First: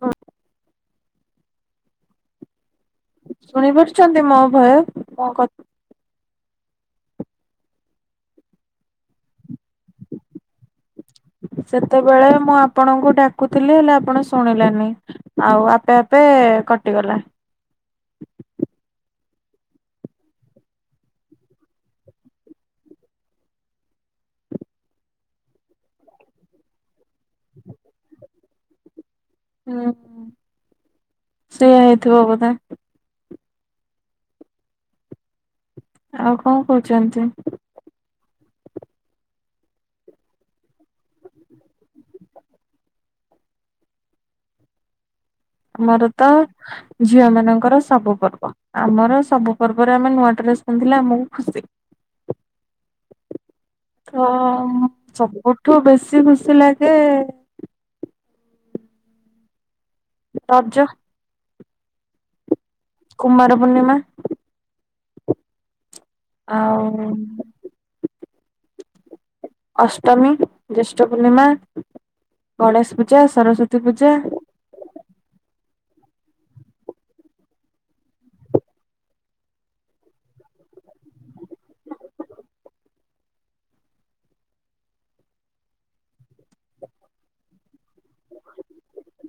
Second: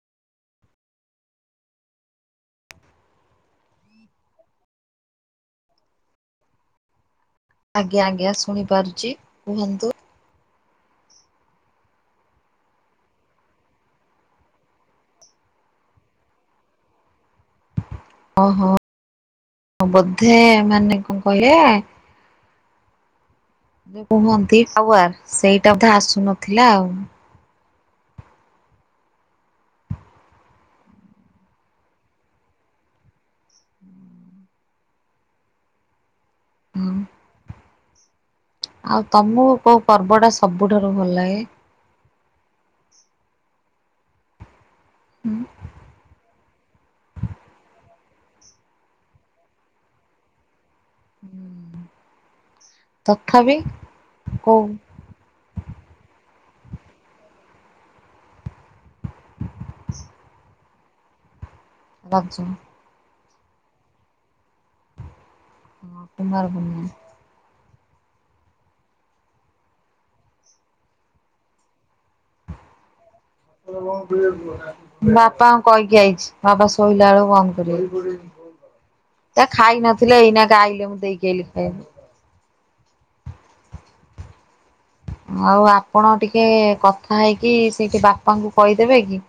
ହଁ। ଶୁଣି ପାରୁଛନ୍ତି ମୋ ଭୟ ମୋ କ ଆଜ୍ଞା ଆଜ୍ଞା ଶୁଣିପାରୁଛି। କୁହନ୍ତୁ? ସେତେବେଳେ ମୁଁ ଆପଣଙ୍କୁ ଡାକୁଥିଲି ହେଲେ ଆପଣ ଶୁଣିଲେନି। ଆଉ ଆପେ ଆପେ କଟିଗଲା। ଓହୋ ବୋଧେ ମାନେ କଣ କହିବେ ଯ କୁହନ୍ତି ଟାୱାର ସେଇଟା ବୋଧେ ଆସୁନଥିଲା ଆଉ। [inaudible] ହୁଁ ସେଇଆା ହେଇଥିବ ବୋଧେ? ଆଉ କଣ ହୁଁ କହୁଛନ୍ତି? ଆଉ ତମକୁ କୋଉ ପର୍ବ ଟା ସବୁଠାରୁ ଭଲ ଲାଗେ? ହୁଁ। ଆମର ତ ଝିଅମାନଙ୍କର ସବୁ ପର୍ବ, ଆମର ସବୁ ପର୍ବରେ ଆମେ ନୂଆ ଡ୍ରେସ୍ ପିନ୍ଧିଲେ ଆମକୁ ଖୁସି, ତଥାପି ଅ କୋଉ ସବୁଠୁ ବେଶୀ ଖୁସି ଲାଗେ ରଜ ରଜ କୁମାର ପୂର୍ଣ୍ଣିମା ହଁ। କୁମାର ପୂର୍ଣ୍ଣିମା ଆଉ ଅଷ୍ଟମୀ, ଜ୍ୟେଷ୍ଠ ପୂର୍ଣ୍ଣିମା, ଗଣେଶ ପୂଜା, ସରସ୍ଵତୀ ପୂଜା ମୁଁ ବାପାଙ୍କୁ କହିକି ଆଇଛି, ବାପା ଶୋଇଲା ବେଳକୁ ବନ୍ଦ କରିବେ। ସେ ଖାଇ ନଥିଲେ, ଏଇନାକେ ଆଇଲି ମୁଁ ଦେଇକି ଆଇଲି ଖାଇଆକୁ। ଆଉ ଆପଣ ଟିକେ କଥା ହେଇକି, ସେଇଠି ବାପାଙ୍କୁ କହିଦେବେ କି?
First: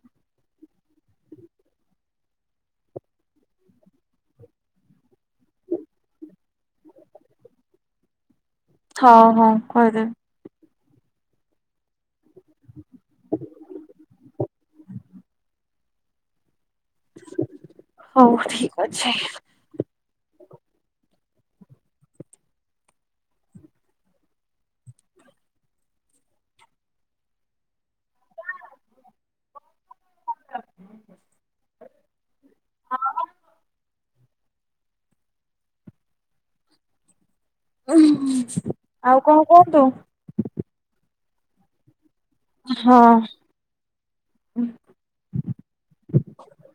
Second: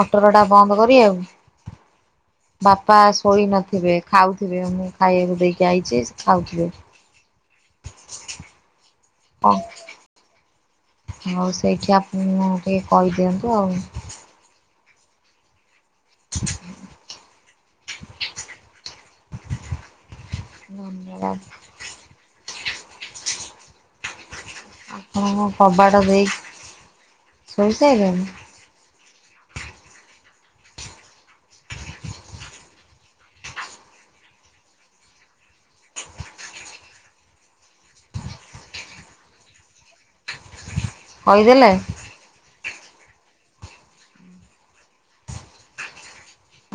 ମଟରଟା ବନ୍ଦ କରିଆକୁ। ବାପା ଶୋଇନଥିବେ, ଖାଉଥିବେ ମୁଁ ଖାଇବାକୁ ଦେଇକି ଆଇଛି ଖାଉଥିବେ। ହଉ ହଉ କହିଦେବି। ହଉ ସେଇଠି ଆପଣ ଟିକେ କହିଦିଅନ୍ତୁ ଆଉ। ହଉ ଠିକ୍ ଅଛି। [unintelligible] ଆପଣ କଣ କବାଟ ଦେଇ ଶୋଇସାଇଲେଣି? ଉଁ ଆଉ କଣ କୁହନ୍ତୁ? କହିଦେଲେ? ହଁ।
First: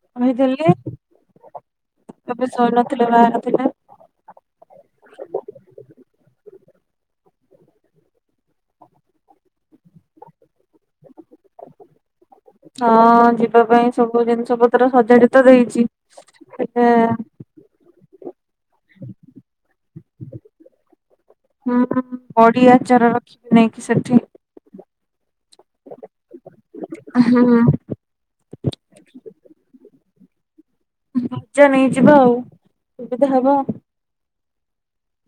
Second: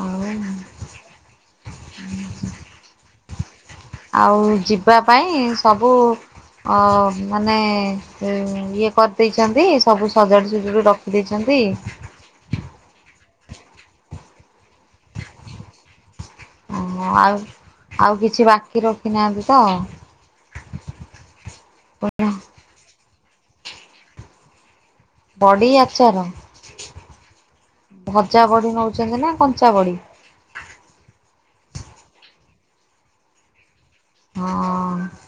ଆଉ କହିଦେଲେ, ଏବେ ଶୋଇନଥିଲେ ବାହାରଥିଲେ। ଆଉ ଯିବା ପାଇଁ ସବୁ ଅ ମାନେ ଇଏ କରିଦେଇଚନ୍ତି, ସବୁ ସଜାଡ଼ୁ ସୁଜୁଡି ରଖ ଦେଇଛନ୍ତି? ହଁ ଯିବା ପାଇଁ ସବୁ ଜିନିଷପତ୍ର ସଜାଡ଼ି ତ ଦେଇଛି। ହେଲେ ହଁ ଆଉ ଆଉ କିଛି ବାକି ରଖିନାହାନ୍ତି ତ? ହୁଁ ପୁଣି ବଡି ଆଚାର ରଖିବି ନେଇକି ସେଠି। ବଡ଼ି ଆଚାର ହୁଁ। ଭଜା ବଡି ନଉଚନ୍ତି ନା କଞ୍ଚା ବଡି? ଭଜା ନେଇଯିବା ଆଉ ସୁବିଧା ହବ। ହଁ।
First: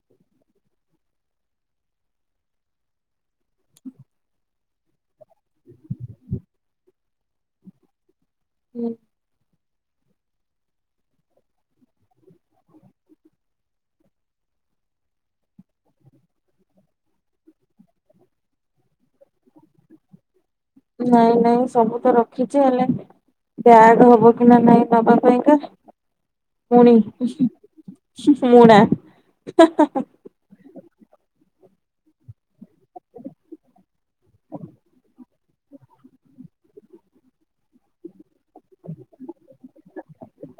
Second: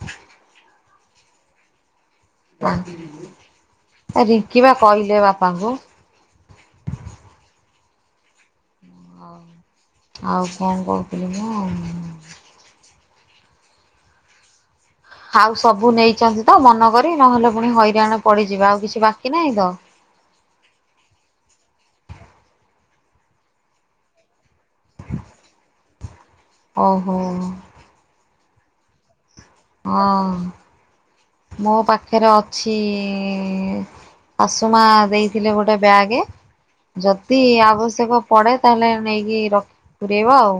ରିଙ୍କି ବା କହିଲେ ବାପାଙ୍କୁ। ହୁଁ। ଆଉ କଣ କହୁଥିଲି ମ? ଆଉ ସବୁ ନେଇଚନ୍ତି ତ ମନକରି, ନହେଲେ ପୁଣି ହଇରାଣ ପଡିଯିବେ। ଆଉ କିଛି ବାକି ନାହିଁ ତ? ନାଇଁ ନାଇଁ ସବୁ ତ ରଖିଛି, ହେଲେ ବ୍ୟାଗ୍ ହବ କି ନା ନାଇଁ ନବା ପାଇଁକା? ପୁଣି ଓହୋ ମୁଣା। ହଁ ମୋ ପାଖରେ ଅଛି ଶାଶୁମା ଦେଇଥିଲେ ଗୋଟେ ବ୍ୟାଗ୍। ଯଦି ଆବଶ୍ୟକ ପଡେ, ତାହେଲେ ନେଇକି ର ପୁରେଇବା ଆଉ।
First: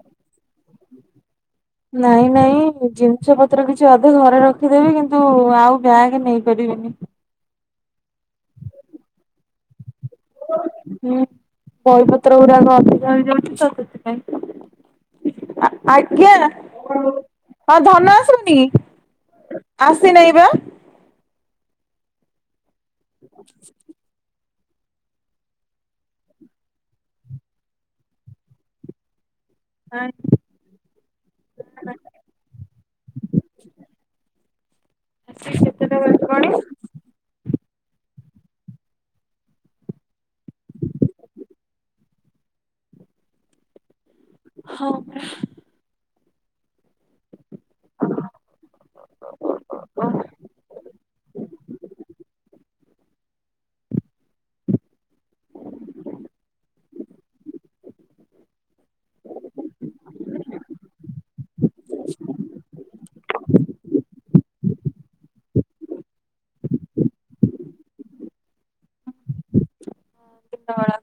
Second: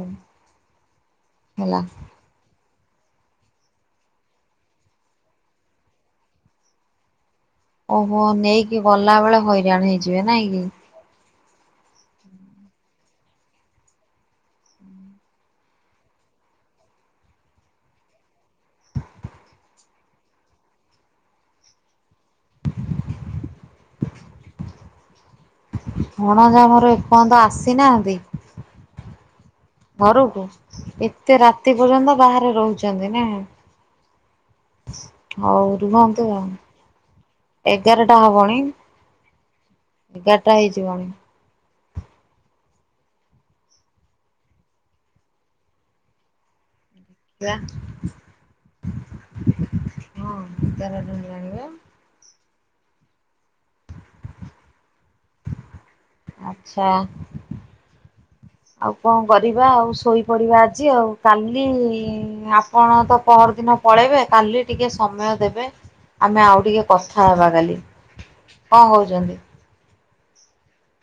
ହେଲା ନାଇଁ ନାଇଁ ଜିନଷପତ୍ର କିଛି ଅଧେ ଘରେ ରଖିଦେବି କିନ୍ତୁ ଆଉ ବ୍ୟାଗ ନେଇପାରିବିନି। ଓହୋ ନେଇକି ଗଲା ବେଳେ ହଇରାଣ ହେଇଯିବେ ନାଇଁ କି? ହୁଁ। ବହିପତ୍ର ଗୁଡାକ ଅଧିକା ହେଇଯାଉଚି ତ ସେଥିପାଇଁ। ଆ-ଆଜ୍ଞା ହଁ ଧନ ଆସୁନି। ଆସି ନେଇଁ ପା। ହଁ ଭଣଜା ମୋର ଏପର୍ଯ୍ୟନ୍ତ ଆସିନାହାନ୍ତି ଘରକୁ। ଏତେ ରାତି ପର୍ଯ୍ୟନ୍ତ ବାହାରେ ରହୁଚନ୍ତି ନା। ହୋଉ କେତେଟା ରୁହନ୍ତୁ ଆଉ। ବାଜିଲାଣି ଏଗାରଟା ହବଣି ଏଗାରଟା ହେଇଯିବଣି। ହଁ ପରା। ରା ହଁ ଏଗାରଟା ହେଲାଣି ପା। ଆଚ୍ଛା। ଆଉ କଣ କରିବା ଆଉ ଶୋଇପଡିବା ଆଜି ଆଉ କାଲି ଆପଣ ତ ପହରଦିନ ପଳେଇବେ କାଲି ଟିକେ ସମୟ ଦେବେ ଆମେ ଆଉ ଟିକେ କଥାହବା କାଲି। କଁ ହୋଉଚନ୍ତି? କେତେବେଳା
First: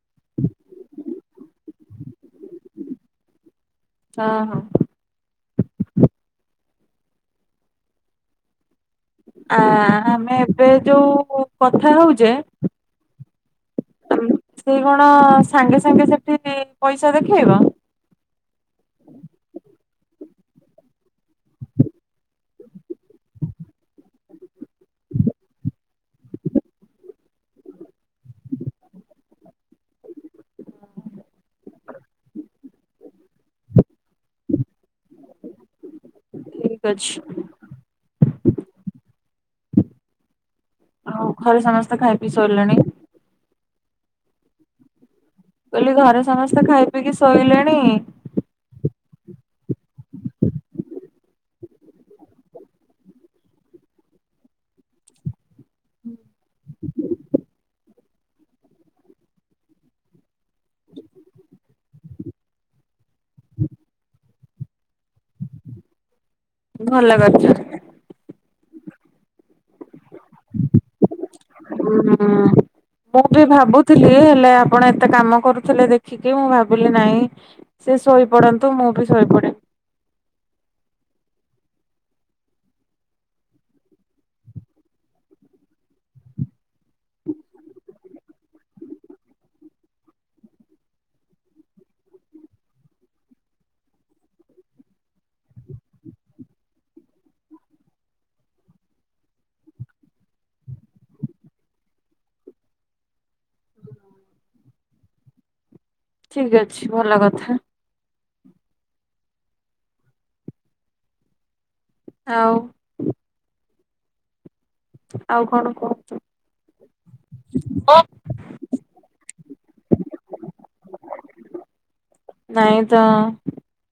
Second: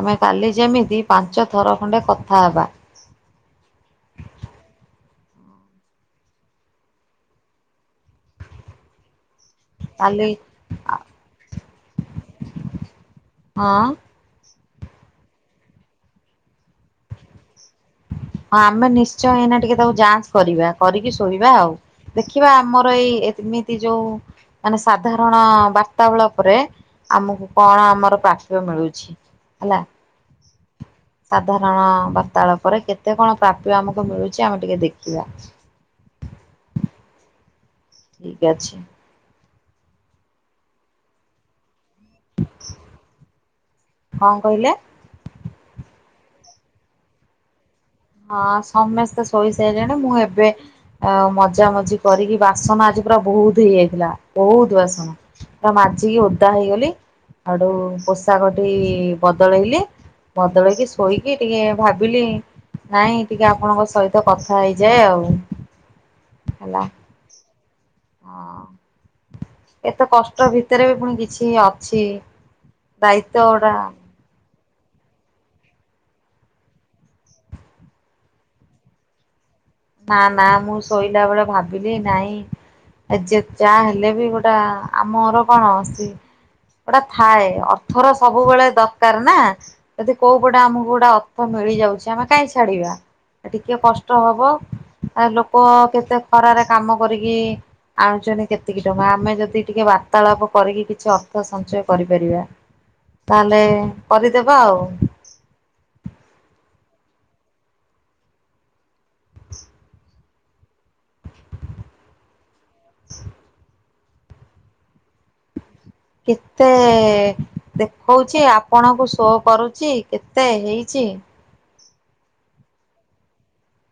ଆମେ କାଲି ଯେମିତି ପାଞ୍ଚ ଥର ଖଣ୍ଡେ କଥା ହବା। ହଁ ହଁ। ଆ କାଲି ଆମେ ଏବେ ହଁ ଯୋଉ କଥା ହୋଉଚେ ହଁ। ସେ କଣ ସାଙ୍ଗେ ସାଙ୍ଗେ ସେଠି ପଇସା ଦେଖେଇବ? ହଁ ଆମେ ନିଶ୍ଚୟ ଏଇନା ଟିକେ ତାକୁ ଯାଞ୍ଚ କରିବା କରିକି ଶୋଇବା ଆଉ। ଦେଖିବା ଆମର ଏଇ ଏତି ଏମିତି ଯୋଉ ମାନେ ସାଧାରଣ ବାର୍ତ୍ତା ବେଳା ପରେ ଆମକୁ କଣ ଆମର ପ୍ରାଥ୍ୟ ମିଳୁଛି। ହେଲା ସାଧାରଣ ବାର୍ତ୍ତାଳା ପରେ କେତେ କଣ ପ୍ରାପ୍ୟ ଆମକୁ ମିଳୁଚି ଆମେ ଟିକେ ଦେଖିବା। ଠିକ ଅଛି। ଠିକ ଅଛି। ଆଉ ଘରେ ସମସ୍ତେ ଖାଇପିଇ ଶୋଇଲେଣି? ହଁ କହିଲେ? ମୁଁ କହିଲି ଘରେ ସମସ୍ତେ ଖାଇ ପିଇକି ଶୋଇଲେଣି? ହଁ ସମସ୍ତେ ଶୋଇସାଇଲେଣି ମୁଁ ଏବେ ଆଉ ମଜାମଜି କରିକି ବାସନ ଆଜି ପୁରା ବୋହୁତ ହେଇଯାଇଥିଲା ବୋହୁତ ବାସନ। ପୁରା ମାଜିକି ଓଦା ହେଇଗଲି ହେଠୁ ପୋଷାକଟି ବଦଳେଇଲି ବଦଳେଇକି ଶୋଇକି ଟିକେ ଭାବିଲି ନାଇଁ ଟିକେ ଆପଣଙ୍କ ସହିତ କଥା ହେଇଯାଏ ଆଉ। ହେଲା। ଭଲ କରଚ। ହଁ। ଏତେ କଷ୍ଟ ଭିତରେ ବି ପୁଣି କିଛି ଅଛି ହୁଁ। ଦାୟିତ୍ଵ ଗୋଟା ଇରୁ ହେଲେ ଆ ଆପଣ ଏତେ କାମ କରୁଥିଲେ ଦେଖିକି ମୁଁ ଭାବିଲି ନାଇଁ ସେ ଶୋଇପଡନ୍ତୁ ମୁଁ ବି ଶୋଇପଡେ। ନା ନା ମୁଁ ଶୋଇଲା ବେଳେ ଭାବିଲି ନାଇଁ ଏ ଯେ ଜାହା ହେଲେ ବି ଗୋଟା ଆମର କଣ ସ୍ତ୍ରୀ ଗୋଟା ଥାଏ ଅର୍ଥର ସବୁବେଳେ ଦରକାର ନା ଯଦି କୋଉ ପଟେ ଆମକୁ ଗୋଟେ ଅର୍ଥ ମିଳିଯାଉଛି ଆମେ କାଇଁ ଛାଡିବା ଏ ଟିକିଏ କଷ୍ଟ ହବ ଆ ଲୋକ କେତେ ଖରାରେ କାମ କରିକି ଆଣୁଛନ୍ତି କେତିକି ଟଙ୍କା ଆମେ ଯଦି ଟିକେ ବାର୍ତ୍ତାଳାପ କରିକି କିଛି ଅର୍ଥ ସଞ୍ଚୟ କରିପାରିବା ତାହେଲେ କରିଦେବା ଆଉ। ଠିକ ଅଛି ଭଲ କଥା। ଆଉ। ଆଉ କଣ କହ? କେତେ ଦେଖଉଛି ଆପଣଙ୍କୁ ଶୋ କରୁଚି କେତେ ହେଇଛି? ନାଇ ତ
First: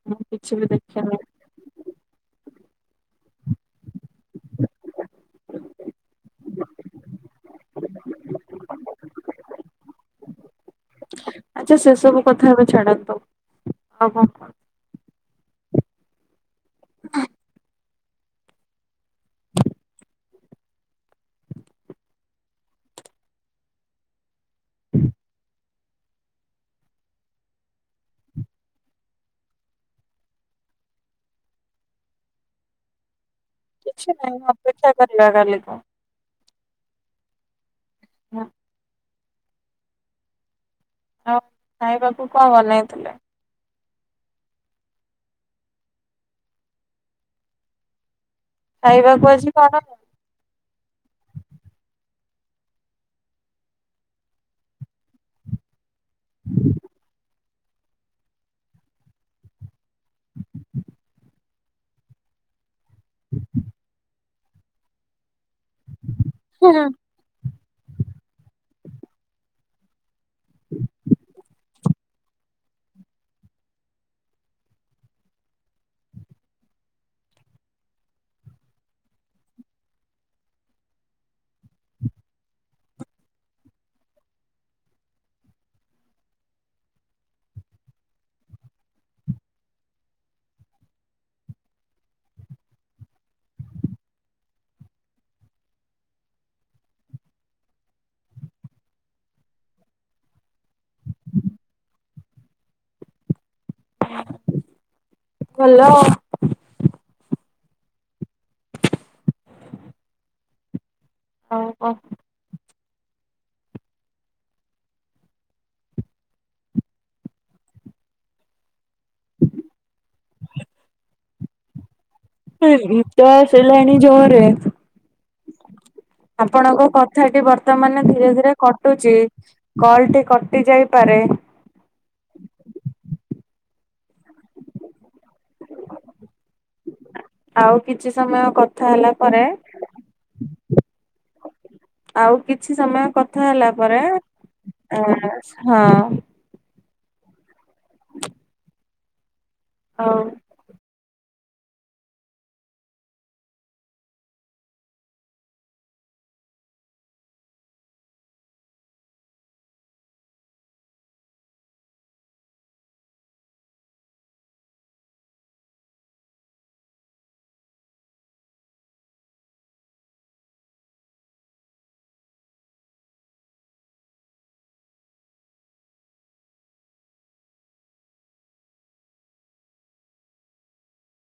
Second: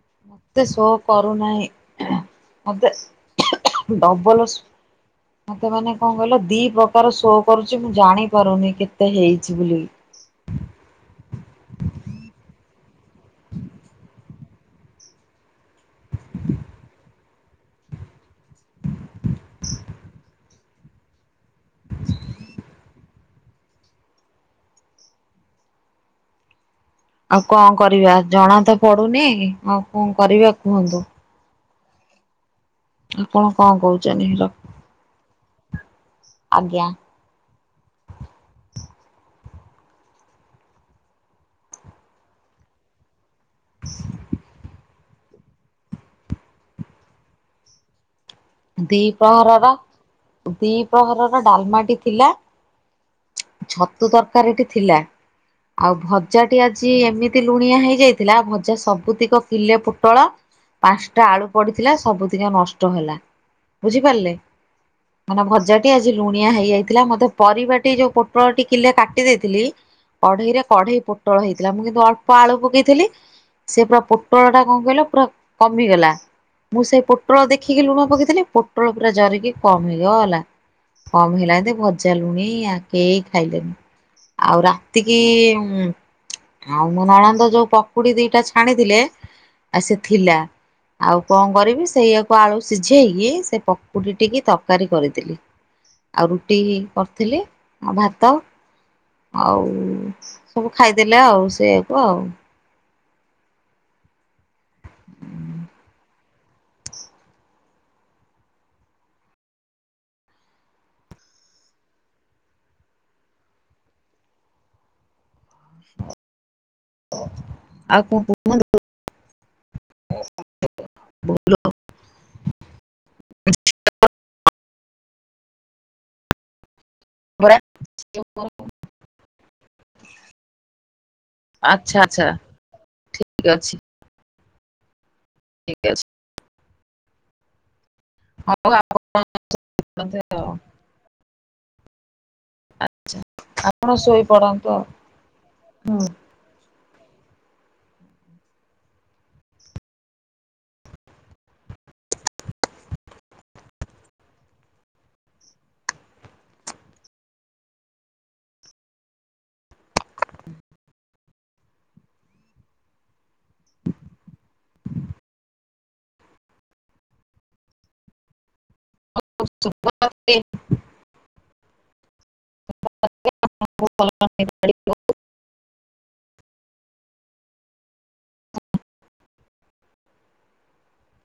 ମୁଁ କିଛି ମତେ ବି ଶୋ ଦେଖିନି କରୁନାହିଁ ମତେ ଡବଲ ମତେ ମାନେ କଣ କହିଲ ଦି ପ୍ରକାର ଶୋ କରୁଛି ମୁଁ ଜାଣିପାରୁନି କେତେ ହେଇଛି ବୋଲି ଆଚ୍ଛା ସେ ସବୁ କଥା ଏବେ ଛାଡ଼ନ୍ତୁ ଆଉ କ ଆଉ କଣ କରିବା ଜଣା ତ ପଡୁନି ଆଉ କଣ କରିବା କୁହନ୍ତୁ? ଆପଣ କଣ କିଛି କହୁଛନ୍ତି ନାହିଁ ର ଅପେକ୍ଷା କରିବା କାଲିକୁ ଆଜ୍ଞା। ହଁ। ଆଉ ଖାଇବାକୁ କଣ ବନେଇଥିଲେ? ଦି ଖାଇବାକୁ ଆଜି ପ୍ରହରର କଣ? ଦି ପ୍ରହରର ଡାଲମାଟି ଥିଲା ଛତୁ ତରକାରୀଟି ଥିଲା ଆଉ ଭଜାଟି ଆଜି ଏମିତି ଲୁଣିଆ ହେଇଯାଇଥିଲା ଭଜା ସବୁତିକ ପିଲେ ପୋଟଳ ପାଞ୍ଚଟା ଆଳୁ ପଡିଥିଲା ସବୁଦିକା ନଷ୍ଟ ହେଲା। ବୁଝିପାରିଲେ ମାନେ ଭଜାଟି ଆଜି ଲୁଣିଆ ହେଇଯାଇଥିଲା ମତେ ପରିବାଟି ଯୋଉ ପୋଟଳ ଟି କିଲେ କାଟି ଦେଇଥିଲି କଢେଇରେ କଢେଇ ପୋଟଳ ହେଇଥିଲା ମୁଁ କିନ୍ତୁ ଅଳ୍ପ ଆଳୁ ପକେଇଥିଲି ସେ ପୁରା ପୋଟଳ ଟା କଣ କହିଲ ପୁରା କମିଗଲା ମୁଁ ସେଇ ପୋଟଳ ଦେଖିକି ଲୁଣ ପକେଇ ପୋଟୋଳ ପୁରା ଜରିକି କମ ହେଇଗଲା। କମ ହେଲା ଜଦି ଭଜା ଲୁଣିଆ କେହି ଖାଇଲେନି। ଆଉ ରାତିକି ଆଉ ମୋ ନଣନ୍ଦ ଯୋଉ ପକୁଡି ଦିଟା ଛାଣିଥିଲେ ଆ ସେ ଥିଲା ଆଉ କଣ କରିବି ସେଇଆକୁ ଆଳୁ ସି ଶିଝେଇକି ସେ ପକୁଡି ଟିକେ ତରକାରୀ କରିଦେଲି। ଆଉ ରୁଟି କରିଥିଲି ଆଉ ଭାତ ଆଉ ସବୁ ଖାଇଦେଲେ ଆଉ ସେଇଆକୁ ଆଉ। ଭଲ। ଆଉ କ। ଆଉ [unintelligible] [inaudible] [unintelligible] ନିଦ ଆସିଲାଣି ଜୋରରେ। ଆପଣଙ୍କ କଥାଟି ପରା ବର୍ତ୍ତମାନ ଧୀରେ ଧୀରେ କଟୁଛି କଲ ଟି କଟି ଯାଇପାରେ ଆଚ୍ଛା ଆଚ୍ଛା ଠିକ ଅଛି। ଠିକ୍ ଅଛି। ଆଉ କିଛି ସମୟ ହଉ କଥା ହେଲା ପରେ ଆପଣ ଆଉ କିଛି ସମୟ କଥା ହେଲା ପରେ ଶୋଇପଡନ୍ତୁ ଆଉ। ହଁ [inaudible] ହଁ। [unintelligible] [unintelligible]